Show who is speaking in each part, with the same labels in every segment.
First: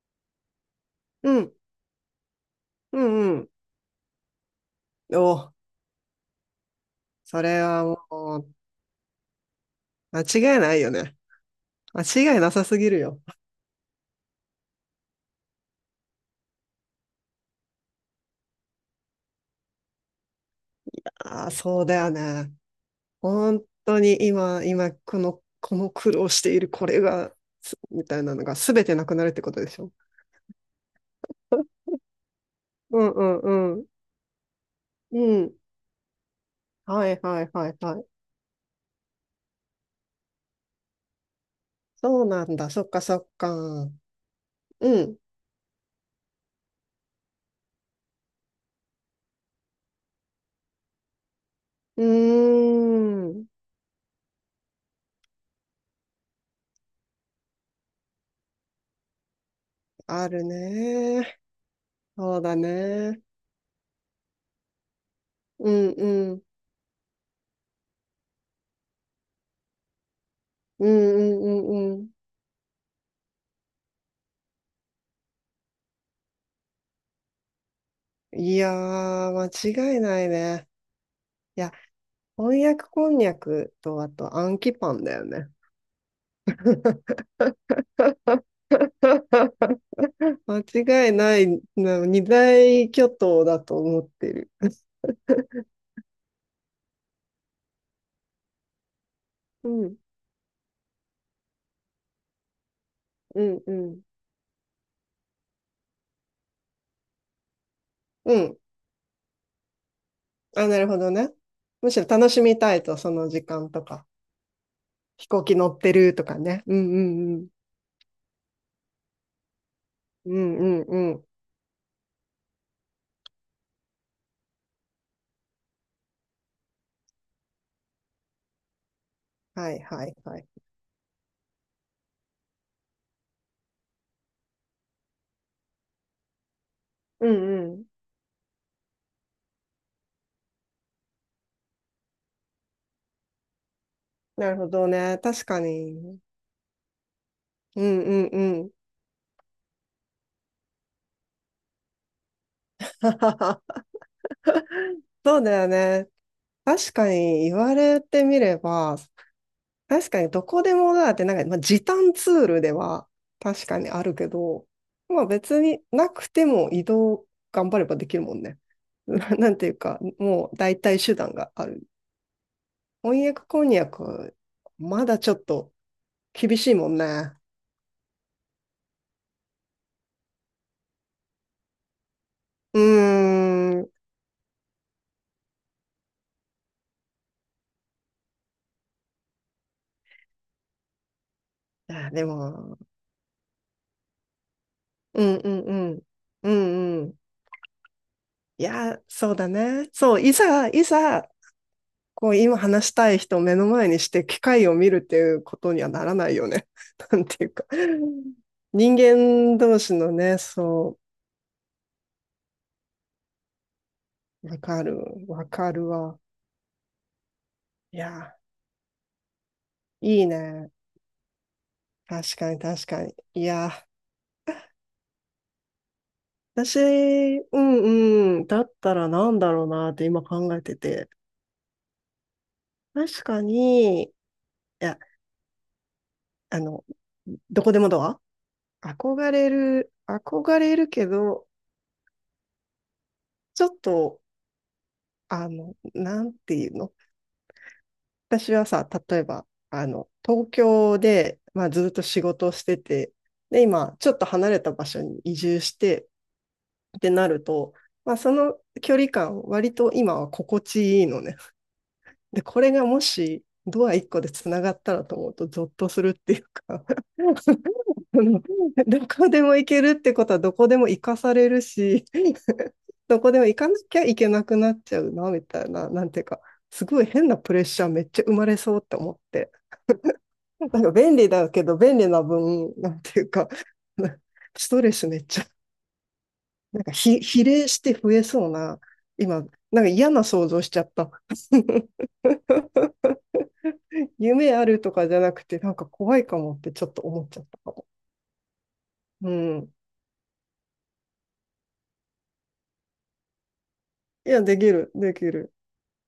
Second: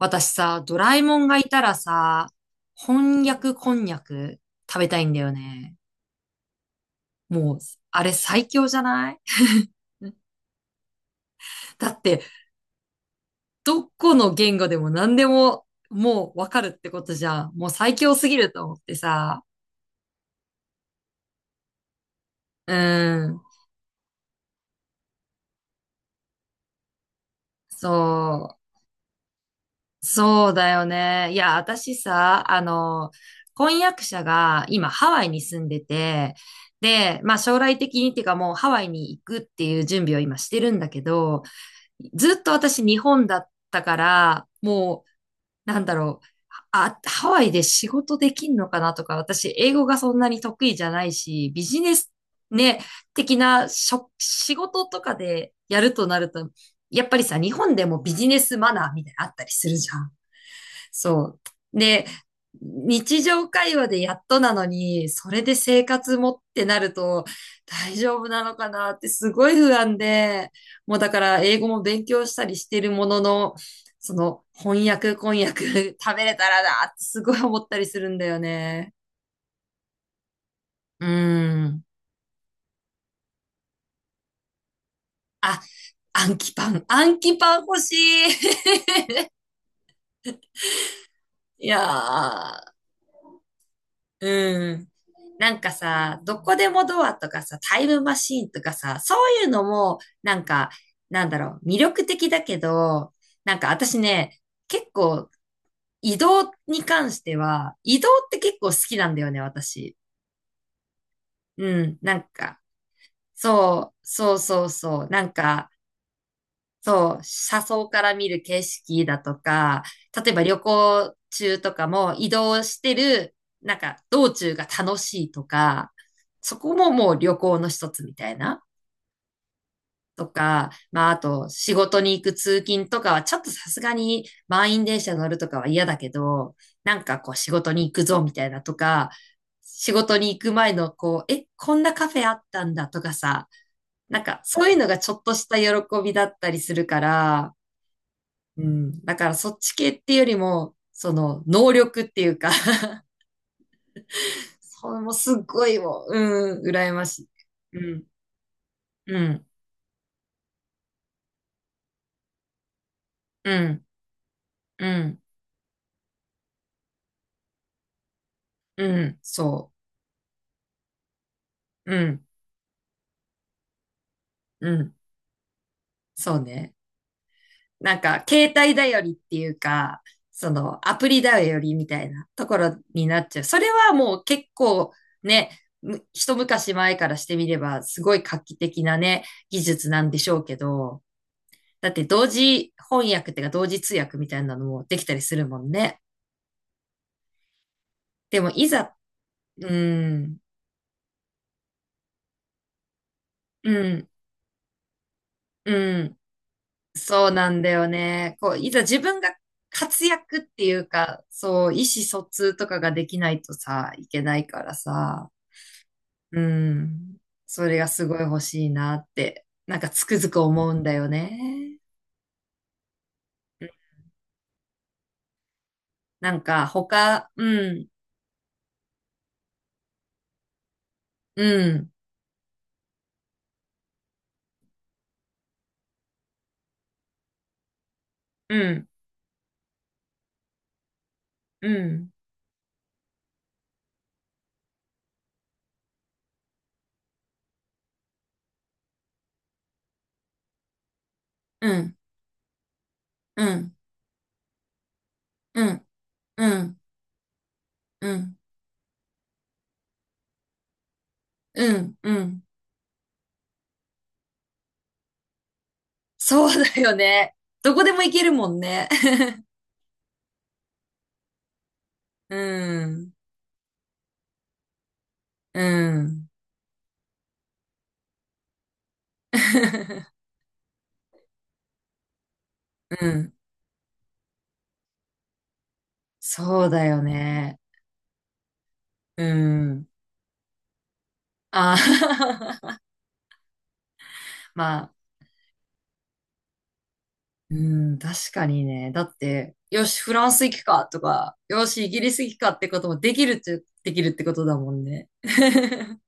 Speaker 1: 私さ、ドラえもん
Speaker 2: う
Speaker 1: がい
Speaker 2: ん、
Speaker 1: たらさ、
Speaker 2: う
Speaker 1: 翻
Speaker 2: ん、うん。
Speaker 1: 訳こんにゃく食べたいんだ
Speaker 2: お、
Speaker 1: よね。
Speaker 2: そ
Speaker 1: もう、
Speaker 2: れは
Speaker 1: あれ
Speaker 2: も
Speaker 1: 最
Speaker 2: う、
Speaker 1: 強じゃない？
Speaker 2: 間違いないよね。
Speaker 1: だって、
Speaker 2: 間違いなさすぎるよ。
Speaker 1: どこの言語でも何でももうわかるってことじゃん。もう最強すぎると思ってさ。
Speaker 2: ああ、そうだよね。
Speaker 1: うん。
Speaker 2: 本当に今、この苦労しているこれが、すみたいなのが
Speaker 1: そ
Speaker 2: 全てなくなるってことでしょ。
Speaker 1: う。そうだよね。いや、私さ、
Speaker 2: うんうんう
Speaker 1: 婚
Speaker 2: ん。
Speaker 1: 約者が今ハ
Speaker 2: う
Speaker 1: ワイに
Speaker 2: ん。
Speaker 1: 住んでて、
Speaker 2: はい
Speaker 1: で、まあ
Speaker 2: はい
Speaker 1: 将
Speaker 2: はい
Speaker 1: 来
Speaker 2: は
Speaker 1: 的
Speaker 2: い。
Speaker 1: にっていうかもうハワイに行くっていう準備を今してるんだけど、
Speaker 2: そう
Speaker 1: ずっ
Speaker 2: な
Speaker 1: と
Speaker 2: んだ。そ
Speaker 1: 私
Speaker 2: っ
Speaker 1: 日
Speaker 2: かそ
Speaker 1: 本
Speaker 2: っ
Speaker 1: だった
Speaker 2: か。
Speaker 1: から、
Speaker 2: う
Speaker 1: も
Speaker 2: ん。
Speaker 1: う、なんだろう。あ、ハワイで仕事できんのかなとか、私、英語がそんなに得意じゃないし、ビジネ
Speaker 2: う
Speaker 1: スね、
Speaker 2: ー
Speaker 1: 的
Speaker 2: ん。
Speaker 1: な仕事とかでやるとなると、やっぱりさ、日本でもビジネスマナーみたいなのあったりするじゃん。
Speaker 2: あるね。
Speaker 1: そう。で、
Speaker 2: そうだね。
Speaker 1: 日常会話でやっとなのに、それで
Speaker 2: う
Speaker 1: 生
Speaker 2: ん
Speaker 1: 活も
Speaker 2: う
Speaker 1: っ
Speaker 2: ん。
Speaker 1: てなると大丈夫なのかなってすごい不安で、
Speaker 2: うん
Speaker 1: もうだか
Speaker 2: う
Speaker 1: ら
Speaker 2: んう
Speaker 1: 英語も
Speaker 2: んう
Speaker 1: 勉
Speaker 2: ん。
Speaker 1: 強したりしてるものの、その翻訳 食べれたらなってすごい思ったりするんだよ
Speaker 2: いや
Speaker 1: ね。
Speaker 2: ー、間違いないね。
Speaker 1: う
Speaker 2: いや、
Speaker 1: ん。
Speaker 2: 翻訳こんにゃくと、あと、アンキパンだよね。
Speaker 1: あ、暗記パン欲しい。
Speaker 2: 間違いない、
Speaker 1: いや
Speaker 2: な二
Speaker 1: ー。
Speaker 2: 大巨頭だと思ってる。
Speaker 1: うん。なんかさ、どこでもドアとかさ、タイムマシーンとかさ、そういうの
Speaker 2: うん、
Speaker 1: も、なんか、なんだろう、魅力的だけど、
Speaker 2: う
Speaker 1: なん
Speaker 2: ん、
Speaker 1: か
Speaker 2: う
Speaker 1: 私
Speaker 2: ん。
Speaker 1: ね、結構移動に関しては、移動っ
Speaker 2: う
Speaker 1: て
Speaker 2: ん。
Speaker 1: 結構好きなんだよね、私。
Speaker 2: あ、なるほどね。
Speaker 1: う
Speaker 2: む
Speaker 1: ん、
Speaker 2: しろ
Speaker 1: なん
Speaker 2: 楽しみ
Speaker 1: か、
Speaker 2: たいと、その時間と
Speaker 1: そ
Speaker 2: か。
Speaker 1: う、そうそうそう、な
Speaker 2: 飛
Speaker 1: ん
Speaker 2: 行機
Speaker 1: か、
Speaker 2: 乗ってるとかね。うん、うん、
Speaker 1: そう、
Speaker 2: うん。
Speaker 1: 車窓から見る景色だとか、例え
Speaker 2: う
Speaker 1: ば
Speaker 2: ん、
Speaker 1: 旅
Speaker 2: うん、う
Speaker 1: 行
Speaker 2: ん。
Speaker 1: 中とかも移動してる、なんか道中が楽しいとか、そこももう旅行の一つみたいな。
Speaker 2: はい、はい、
Speaker 1: と
Speaker 2: はい。
Speaker 1: か、まああと仕事に行く通勤とかはちょっとさすがに満員電車乗るとかは嫌だけど、なんか
Speaker 2: う
Speaker 1: こう仕
Speaker 2: ん、
Speaker 1: 事
Speaker 2: う
Speaker 1: に
Speaker 2: ん。
Speaker 1: 行くぞみたいなとか、仕事に行く前のこう、え、こんなカフェあったんだとかさ、なんか
Speaker 2: なる
Speaker 1: そ
Speaker 2: ほ
Speaker 1: ういうの
Speaker 2: ど
Speaker 1: がちょ
Speaker 2: ね。
Speaker 1: っと
Speaker 2: 確
Speaker 1: した
Speaker 2: か
Speaker 1: 喜び
Speaker 2: に。
Speaker 1: だったりするから、
Speaker 2: うん、うん、う
Speaker 1: う
Speaker 2: ん。
Speaker 1: ん。だからそっち系っていうよりも、その、能力っていうか それもす
Speaker 2: そ
Speaker 1: っ
Speaker 2: うだ
Speaker 1: ご
Speaker 2: よ
Speaker 1: いも
Speaker 2: ね。
Speaker 1: う、うん、羨
Speaker 2: 確
Speaker 1: ま
Speaker 2: か
Speaker 1: し
Speaker 2: に言わ
Speaker 1: い。う
Speaker 2: れ
Speaker 1: ん、
Speaker 2: てみれば、
Speaker 1: うん、
Speaker 2: 確かにどこでもだってなんか、まあ、時短ツールでは
Speaker 1: う
Speaker 2: 確か
Speaker 1: ん、
Speaker 2: にあるけど、
Speaker 1: うん、
Speaker 2: まあ別になくても移動頑張ればできるもんね。
Speaker 1: う ん、
Speaker 2: なんてい
Speaker 1: そ
Speaker 2: うか、もう代替手段がある。
Speaker 1: う、うん、
Speaker 2: 翻訳こんにゃく、
Speaker 1: うん、
Speaker 2: まだちょっと
Speaker 1: そう
Speaker 2: 厳し
Speaker 1: ね。
Speaker 2: いもんね。
Speaker 1: なんか、携帯頼りっていうか、その、アプリ頼りみたいなところにな
Speaker 2: う
Speaker 1: っちゃう。それ
Speaker 2: ーん。い
Speaker 1: はもう結構ね、一昔前からしてみれば、すごい画期的なね、技術なんでしょうけど、だって
Speaker 2: や、で
Speaker 1: 同時
Speaker 2: も、
Speaker 1: 翻訳っていうか同時通訳みたいなのもできたり
Speaker 2: う
Speaker 1: す
Speaker 2: ん
Speaker 1: る
Speaker 2: う
Speaker 1: も
Speaker 2: ん
Speaker 1: ん
Speaker 2: う
Speaker 1: ね。
Speaker 2: ん。うんうん。
Speaker 1: でも
Speaker 2: い
Speaker 1: いざ、
Speaker 2: や、そうだ
Speaker 1: う
Speaker 2: ね。そう、い
Speaker 1: ん、
Speaker 2: ざ、いざ、こう今話したい人を目の
Speaker 1: う
Speaker 2: 前に
Speaker 1: ん、
Speaker 2: して機械を見るっていうこ
Speaker 1: う
Speaker 2: とにはなら
Speaker 1: ん、
Speaker 2: ないよね。なん
Speaker 1: そう
Speaker 2: てい
Speaker 1: な
Speaker 2: う
Speaker 1: ん
Speaker 2: か。
Speaker 1: だよね。こう、いざ
Speaker 2: 人
Speaker 1: 自分が
Speaker 2: 間同士
Speaker 1: 活
Speaker 2: のね、
Speaker 1: 躍っていう
Speaker 2: そ
Speaker 1: か、そう、意思疎通とかができないとさ、いけない
Speaker 2: う、
Speaker 1: からさ、
Speaker 2: わかるわ。
Speaker 1: うん、それが
Speaker 2: い
Speaker 1: すごい
Speaker 2: や、
Speaker 1: 欲しいなって、なんかつく
Speaker 2: いい
Speaker 1: づく思
Speaker 2: ね。
Speaker 1: うんだよね。
Speaker 2: 確かに確かに。い
Speaker 1: うん。
Speaker 2: や、
Speaker 1: なんか
Speaker 2: 私、
Speaker 1: 他、
Speaker 2: う
Speaker 1: うん、
Speaker 2: んうん、だったらなんだろうなって今考えてて。
Speaker 1: うん、
Speaker 2: 確かに、いや、あの、どこでもドア
Speaker 1: うん、
Speaker 2: 憧れるけど、
Speaker 1: うん、
Speaker 2: ちょっと、あの、なんていうの私はさ、例えば、あの、東京で、ま
Speaker 1: う
Speaker 2: あ、ずっ
Speaker 1: ん、
Speaker 2: と仕事をしてて、
Speaker 1: う
Speaker 2: で、
Speaker 1: ん、
Speaker 2: 今、ちょっと離れた場所に移住
Speaker 1: う
Speaker 2: し
Speaker 1: ん、
Speaker 2: て
Speaker 1: うん、うん、
Speaker 2: ってなると、
Speaker 1: う
Speaker 2: まあ、そ
Speaker 1: ん。
Speaker 2: の距離感、割と今は心地いいのね。
Speaker 1: うん、う
Speaker 2: で、
Speaker 1: ん。
Speaker 2: これがもし、ドア1個でつながったらと思うと、ゾッとするっていう
Speaker 1: そうだ
Speaker 2: か。
Speaker 1: よね。どこでも行けるもん ね。
Speaker 2: どこで も行けるってことは、どこでも行かされるし。
Speaker 1: う ん、
Speaker 2: どこでも行かなきゃいけなくなっちゃうな、み
Speaker 1: う
Speaker 2: たいな、なんていう
Speaker 1: ん。
Speaker 2: か、すごい変なプレッシャーめっちゃ生まれそうって思って。なんか便利だけど、便利な分、なん
Speaker 1: う
Speaker 2: ていう
Speaker 1: ん。
Speaker 2: か、ストレスめっちゃ、
Speaker 1: そう
Speaker 2: な
Speaker 1: だ
Speaker 2: んか
Speaker 1: よ
Speaker 2: 比、比
Speaker 1: ね。
Speaker 2: 例して増えそうな、
Speaker 1: う
Speaker 2: 今、なん
Speaker 1: ん。
Speaker 2: か嫌な想像しちゃった。
Speaker 1: あ あ。
Speaker 2: 夢あ
Speaker 1: ま
Speaker 2: る
Speaker 1: あ、
Speaker 2: とかじゃなくて、なんか怖いかもってちょっと思っちゃっ
Speaker 1: う
Speaker 2: たかも。
Speaker 1: ん、確かにね。だっ
Speaker 2: う
Speaker 1: て、
Speaker 2: ん。
Speaker 1: よし、フランス行くかとか、よし、イギリス行くかってこともできるっちゃ、できるって
Speaker 2: い
Speaker 1: こ
Speaker 2: や、
Speaker 1: とだもんね。
Speaker 2: できる。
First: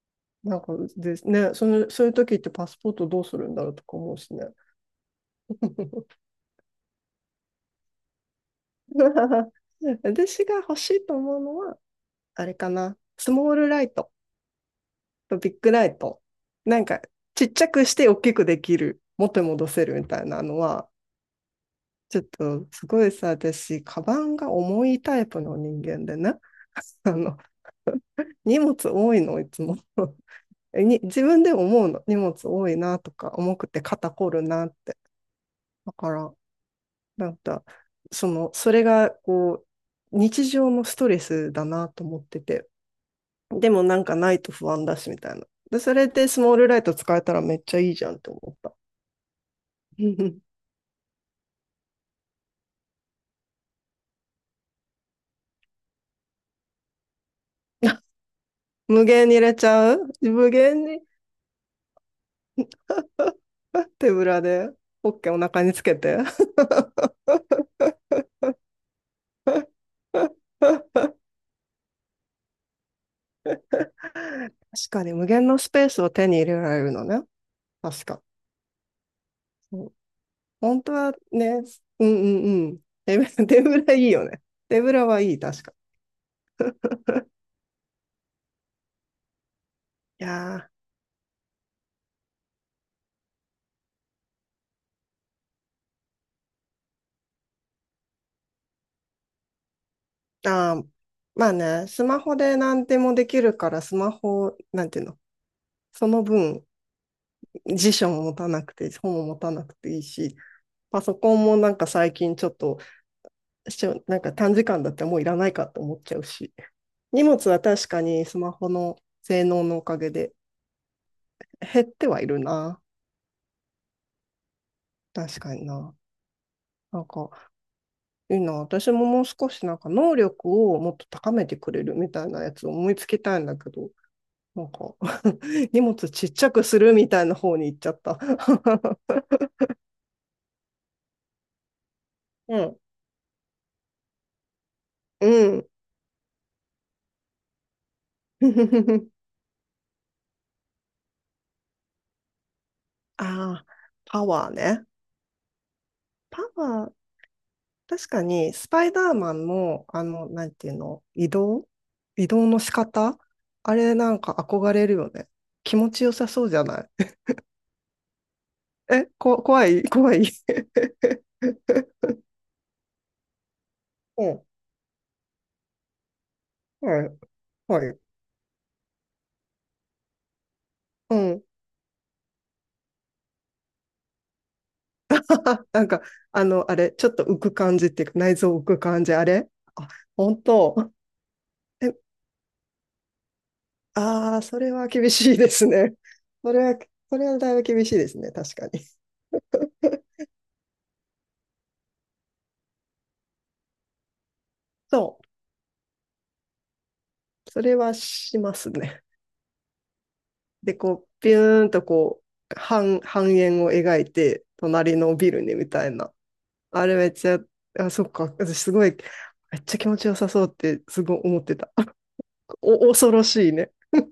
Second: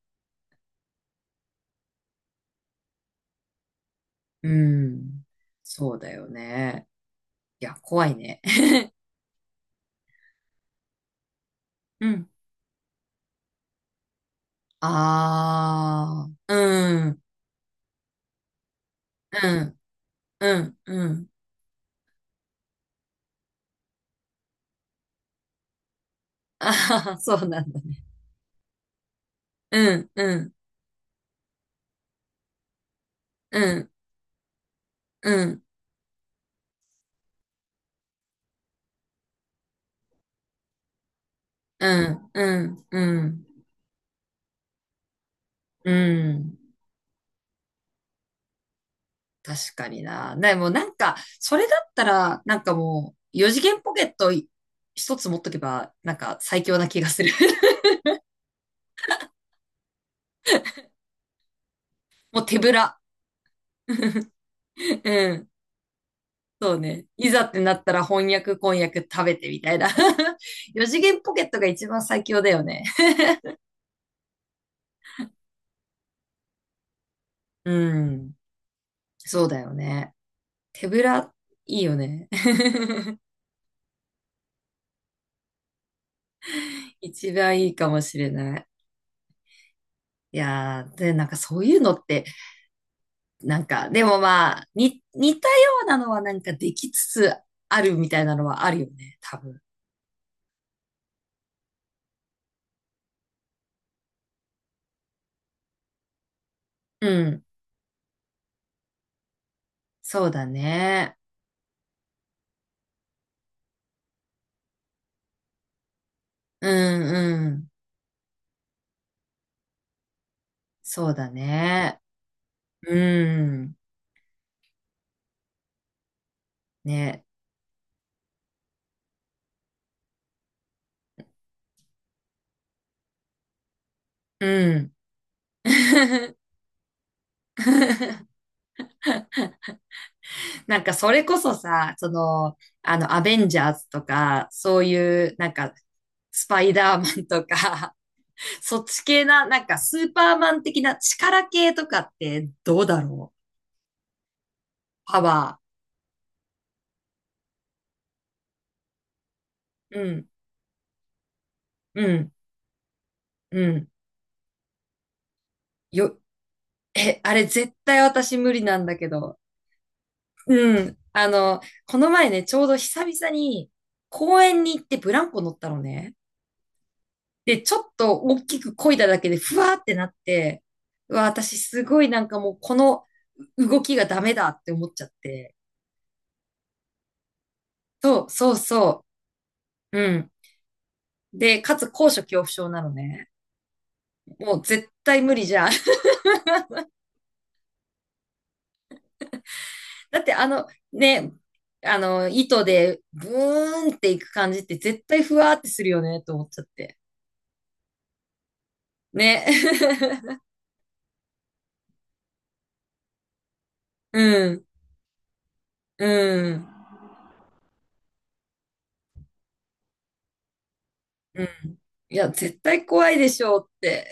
Speaker 2: なんかですね、その、そういう時ってパスポートどうするんだろうとか思うしね。
Speaker 1: うん。そうだ よね。いや、怖いね。
Speaker 2: 私が欲しいと思うのは、
Speaker 1: うん。
Speaker 2: あれかな、スモールライト。とビッグライト。
Speaker 1: ああ、
Speaker 2: なんか、
Speaker 1: うん、
Speaker 2: ちっちゃくして大きくできる、元
Speaker 1: う
Speaker 2: に戻
Speaker 1: ん、
Speaker 2: せるみたいな
Speaker 1: う
Speaker 2: の
Speaker 1: ん、
Speaker 2: は、
Speaker 1: うん。
Speaker 2: ちょっとすごいさ、私、カバンが重いタイプの人間でね、
Speaker 1: あ
Speaker 2: あ
Speaker 1: あー、そ
Speaker 2: の、
Speaker 1: うなんだね。
Speaker 2: 荷物多いの、いつも。
Speaker 1: うん、うん、
Speaker 2: に自分で思うの、荷物多いなとか、重
Speaker 1: う
Speaker 2: くて
Speaker 1: ん、
Speaker 2: 肩こるなって。
Speaker 1: うん、
Speaker 2: だから、なんか、その、それが、こう、日常のストレスだ
Speaker 1: う
Speaker 2: なと思っ
Speaker 1: ん、
Speaker 2: て
Speaker 1: う
Speaker 2: て、
Speaker 1: ん、うん、
Speaker 2: でもなんかないと不安だし、みたいな。で、
Speaker 1: う
Speaker 2: それでスモー
Speaker 1: ん。
Speaker 2: ルライト使えたらめっちゃいいじゃんって思った。
Speaker 1: 確かに
Speaker 2: う
Speaker 1: な。
Speaker 2: ん。
Speaker 1: でもなんか、それだったら、なんかもう、四次元ポケット一つ持っとけば、なんか最強な気がする。
Speaker 2: 無限に入れちゃう無限に
Speaker 1: もう手ぶら。
Speaker 2: 手ぶ らでポッケ
Speaker 1: う
Speaker 2: お
Speaker 1: ん。
Speaker 2: 腹につけて。
Speaker 1: そうね。いざってなったら翻訳、翻訳食べてみたいな。四次
Speaker 2: 確
Speaker 1: 元ポケットが一番最強だよね。
Speaker 2: かに無限のスペースを手に入れられるのね。
Speaker 1: う
Speaker 2: 確か。
Speaker 1: ん。そうだよ
Speaker 2: そう
Speaker 1: ね。
Speaker 2: 本
Speaker 1: 手
Speaker 2: 当
Speaker 1: ぶ
Speaker 2: は
Speaker 1: ら、
Speaker 2: ね、
Speaker 1: いいよ
Speaker 2: うんう
Speaker 1: ね。
Speaker 2: んうん。手 ぶら、手ぶらいいよね。手ぶらはいい、確か。
Speaker 1: 一番いいかもしれない。
Speaker 2: い
Speaker 1: い
Speaker 2: や
Speaker 1: やー、で、なんかそういうのって、なんか、でもまあ、似たようなのはなんかできつつあるみたいなのはあるよね、多分。
Speaker 2: ー、あー、まあね、スマホで何でもできるから、スマホ、なんていうの、その分、
Speaker 1: うん。
Speaker 2: 辞書も持たなくて、本も持たなくていい
Speaker 1: そう
Speaker 2: し、
Speaker 1: だ
Speaker 2: パソ
Speaker 1: ね。
Speaker 2: コンもなんか最近ちょっとしょなんか短時間だったらもういらないかって思っちゃうし。
Speaker 1: う
Speaker 2: 荷物
Speaker 1: んう
Speaker 2: は
Speaker 1: ん。
Speaker 2: 確かにスマホの性能のおかげで
Speaker 1: そうだ
Speaker 2: 減っ
Speaker 1: ね。
Speaker 2: てはいるな。
Speaker 1: うん。
Speaker 2: 確かにな。なん
Speaker 1: ね。
Speaker 2: かいいな。私ももう少しなんか能力をもっと高めてくれるみたいなやつを思いつきたいんだけど、
Speaker 1: う
Speaker 2: なん
Speaker 1: ん。
Speaker 2: か。 荷物ちっちゃくするみたいな方に行っちゃった。
Speaker 1: なんかそれこそさ、その、
Speaker 2: うん。
Speaker 1: アベンジャーズとか、そうい
Speaker 2: う
Speaker 1: う、なん
Speaker 2: ん。
Speaker 1: か、スパイダーマンとか、そっち 系な、なんかスーパーマン的な力系とかってどうだ
Speaker 2: あ
Speaker 1: ろう？
Speaker 2: あ、パワーね。
Speaker 1: パワ
Speaker 2: パワー確かに、スパイダーマンも、
Speaker 1: ー。
Speaker 2: あ
Speaker 1: うん、
Speaker 2: の、なんていうの、
Speaker 1: う
Speaker 2: 移
Speaker 1: ん、
Speaker 2: 動の仕方
Speaker 1: う
Speaker 2: あ
Speaker 1: ん。
Speaker 2: れなんか憧れるよね。気持ちよ
Speaker 1: よ、
Speaker 2: さそうじゃない？
Speaker 1: え、あれ絶対私無理なんだ
Speaker 2: え、
Speaker 1: けど。
Speaker 2: こ、怖い怖い。
Speaker 1: うん。あの、この前ね、ちょうど久々に
Speaker 2: う
Speaker 1: 公
Speaker 2: ん、
Speaker 1: 園に行ってブランコ乗ったのね。
Speaker 2: はい、
Speaker 1: で、ちょっ
Speaker 2: はい。
Speaker 1: と大きく漕いだだけでふわーってなって、う
Speaker 2: う
Speaker 1: わ、
Speaker 2: ん。
Speaker 1: 私すごいなんかもうこの動きがダメだって思っちゃって。
Speaker 2: なんか、あの、あれ、ちょっと浮く感じっていうか、
Speaker 1: そう、
Speaker 2: 内
Speaker 1: そう
Speaker 2: 臓浮く
Speaker 1: そ
Speaker 2: 感じ、あれあ、
Speaker 1: う。うん。
Speaker 2: 本当。
Speaker 1: で、かつ
Speaker 2: え、
Speaker 1: 高所恐怖症なのね。
Speaker 2: ああ、
Speaker 1: も
Speaker 2: そ
Speaker 1: う
Speaker 2: れは
Speaker 1: 絶
Speaker 2: 厳
Speaker 1: 対無
Speaker 2: しい
Speaker 1: 理
Speaker 2: で
Speaker 1: じゃ
Speaker 2: す
Speaker 1: ん。
Speaker 2: ね。それは、それはだいぶ厳しいですね、確かに。
Speaker 1: だっ てあのね、あの糸でブーンっていく感じって絶
Speaker 2: そ
Speaker 1: 対ふわーってするよねと思っちゃって。
Speaker 2: う、それはしますね。
Speaker 1: ね。
Speaker 2: で、こう、ビューンとこう、半円を描い
Speaker 1: う
Speaker 2: て、
Speaker 1: ん、
Speaker 2: 隣のビルにみたい
Speaker 1: う
Speaker 2: な。
Speaker 1: ん、
Speaker 2: あれめっちゃ、あ、そっか、私すごい、めっちゃ気持ちよさそうって、すごい思
Speaker 1: う
Speaker 2: ってた。
Speaker 1: ん。いや、絶対
Speaker 2: お、
Speaker 1: 怖
Speaker 2: 恐
Speaker 1: い
Speaker 2: ろ
Speaker 1: でし
Speaker 2: しい
Speaker 1: ょう
Speaker 2: ね。
Speaker 1: っ
Speaker 2: い
Speaker 1: て。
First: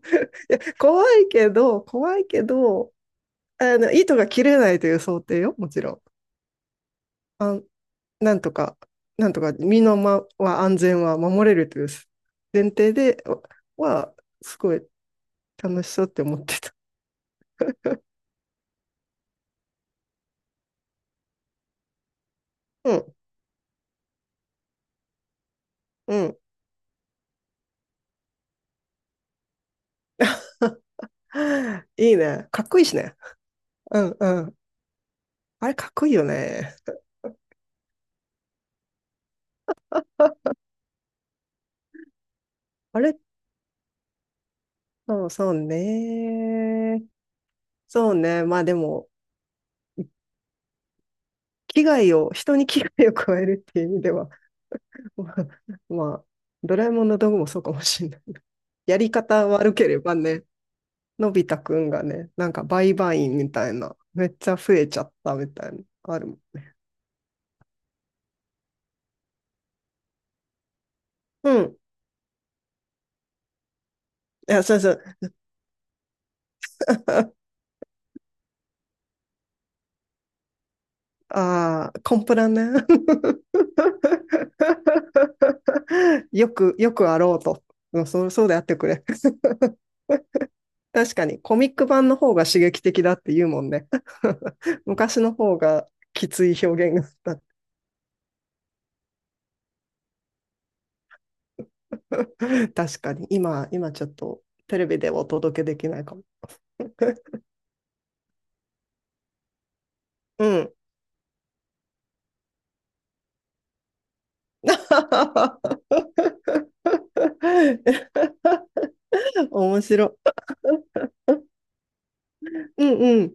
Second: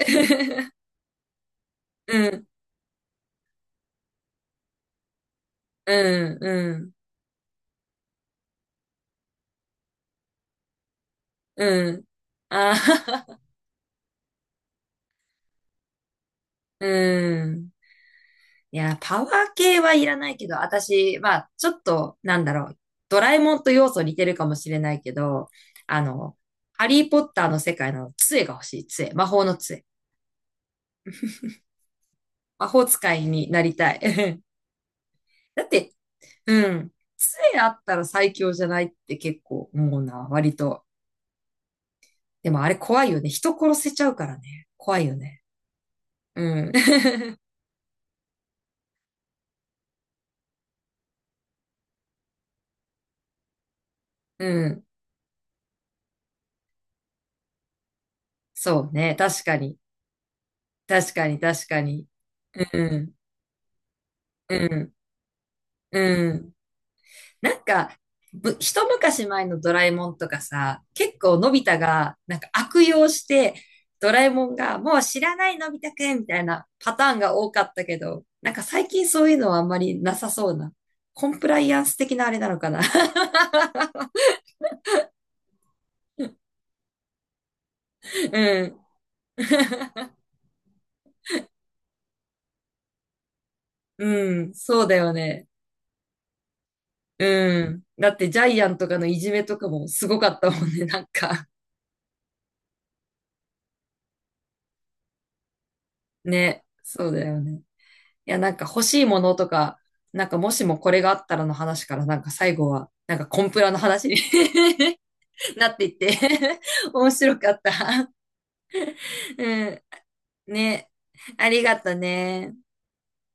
Speaker 2: や、怖
Speaker 1: う
Speaker 2: いけ
Speaker 1: ん、
Speaker 2: ど、あの、糸が切れないという想定よ、もちろ
Speaker 1: う
Speaker 2: ん。
Speaker 1: ん、うん、
Speaker 2: あ、なんとか、なんとか、身のまは安全は守れるという
Speaker 1: うん。
Speaker 2: 前
Speaker 1: あ
Speaker 2: 提で
Speaker 1: あ、
Speaker 2: は、すごい楽しそうって思ってた。
Speaker 1: うん。いや、パワー系はいらないけど、私、まあ、ちょっと、なんだろう、
Speaker 2: うん、
Speaker 1: ドラえもんと要素似てるかもしれないけど、あ
Speaker 2: う
Speaker 1: の、
Speaker 2: ん。
Speaker 1: ハリー・ポッターの世界の杖が欲しい、杖、魔法の杖。
Speaker 2: いいね。か
Speaker 1: 魔
Speaker 2: っこい
Speaker 1: 法
Speaker 2: いし
Speaker 1: 使
Speaker 2: ね。
Speaker 1: いになりたい。
Speaker 2: うんう ん。
Speaker 1: だっ
Speaker 2: あれかっ
Speaker 1: て、
Speaker 2: こいいよ
Speaker 1: う
Speaker 2: ね。
Speaker 1: ん、杖あったら最強じゃないって結構思うな、割と。でもあれ
Speaker 2: あ
Speaker 1: 怖い
Speaker 2: れ、
Speaker 1: よね。人殺せちゃうからね。怖いよ
Speaker 2: そう
Speaker 1: ね。
Speaker 2: そう
Speaker 1: うん。
Speaker 2: ね。そうね。まあでも、危害を、人に危害を加えるっていう意味では、
Speaker 1: うん。
Speaker 2: ままあドラえもんの道具もそうかもしれない。
Speaker 1: そう
Speaker 2: やり
Speaker 1: ね。確
Speaker 2: 方
Speaker 1: か
Speaker 2: 悪
Speaker 1: に。
Speaker 2: ければね、
Speaker 1: 確か
Speaker 2: の
Speaker 1: に、
Speaker 2: び太
Speaker 1: 確
Speaker 2: く
Speaker 1: か
Speaker 2: んが
Speaker 1: に。
Speaker 2: ね、なんか
Speaker 1: う
Speaker 2: 売
Speaker 1: ん。
Speaker 2: 買員みたいな、めっち
Speaker 1: う
Speaker 2: ゃ増え
Speaker 1: ん。
Speaker 2: ちゃったみたいな、ある
Speaker 1: う
Speaker 2: もん。
Speaker 1: ん。なんか、一昔前のドラえもんとかさ、結構の
Speaker 2: う
Speaker 1: び
Speaker 2: ん。
Speaker 1: 太がなんか悪用して、ドラえも
Speaker 2: い
Speaker 1: ん
Speaker 2: や、そ
Speaker 1: が
Speaker 2: うそ
Speaker 1: も
Speaker 2: う。
Speaker 1: う知らないのび太くんみたいなパターンが多かったけど、なんか最近そういうのはあんまりなさそうな。コンプライアン
Speaker 2: Ah,
Speaker 1: ス
Speaker 2: c
Speaker 1: 的
Speaker 2: o m
Speaker 1: なあ
Speaker 2: p
Speaker 1: れ
Speaker 2: r a
Speaker 1: なの
Speaker 2: r。
Speaker 1: かな。
Speaker 2: よくあろうと。うんそう、そうであ
Speaker 1: う
Speaker 2: って
Speaker 1: ん。
Speaker 2: くれ。確かに、コミック版の方が刺激的だって言うもんね。
Speaker 1: うん、そ うだよ
Speaker 2: 昔の
Speaker 1: ね。
Speaker 2: 方がきつい表現があっ
Speaker 1: うん。だってジャイアンとかのいじめとかもすごかったもんね、なんか。
Speaker 2: た。確かに、今ちょっとテレビでお届けできないかも。
Speaker 1: ね、そうだよね。いや、なんか欲しいものとか、なんか
Speaker 2: う
Speaker 1: もし
Speaker 2: ん。
Speaker 1: もこれがあったらの話から、なんか最後は、なんかコンプラの話に なっていっ て 面白かった。う
Speaker 2: 面
Speaker 1: ん。
Speaker 2: 白い。
Speaker 1: ね。ありがとね。
Speaker 2: うんうん。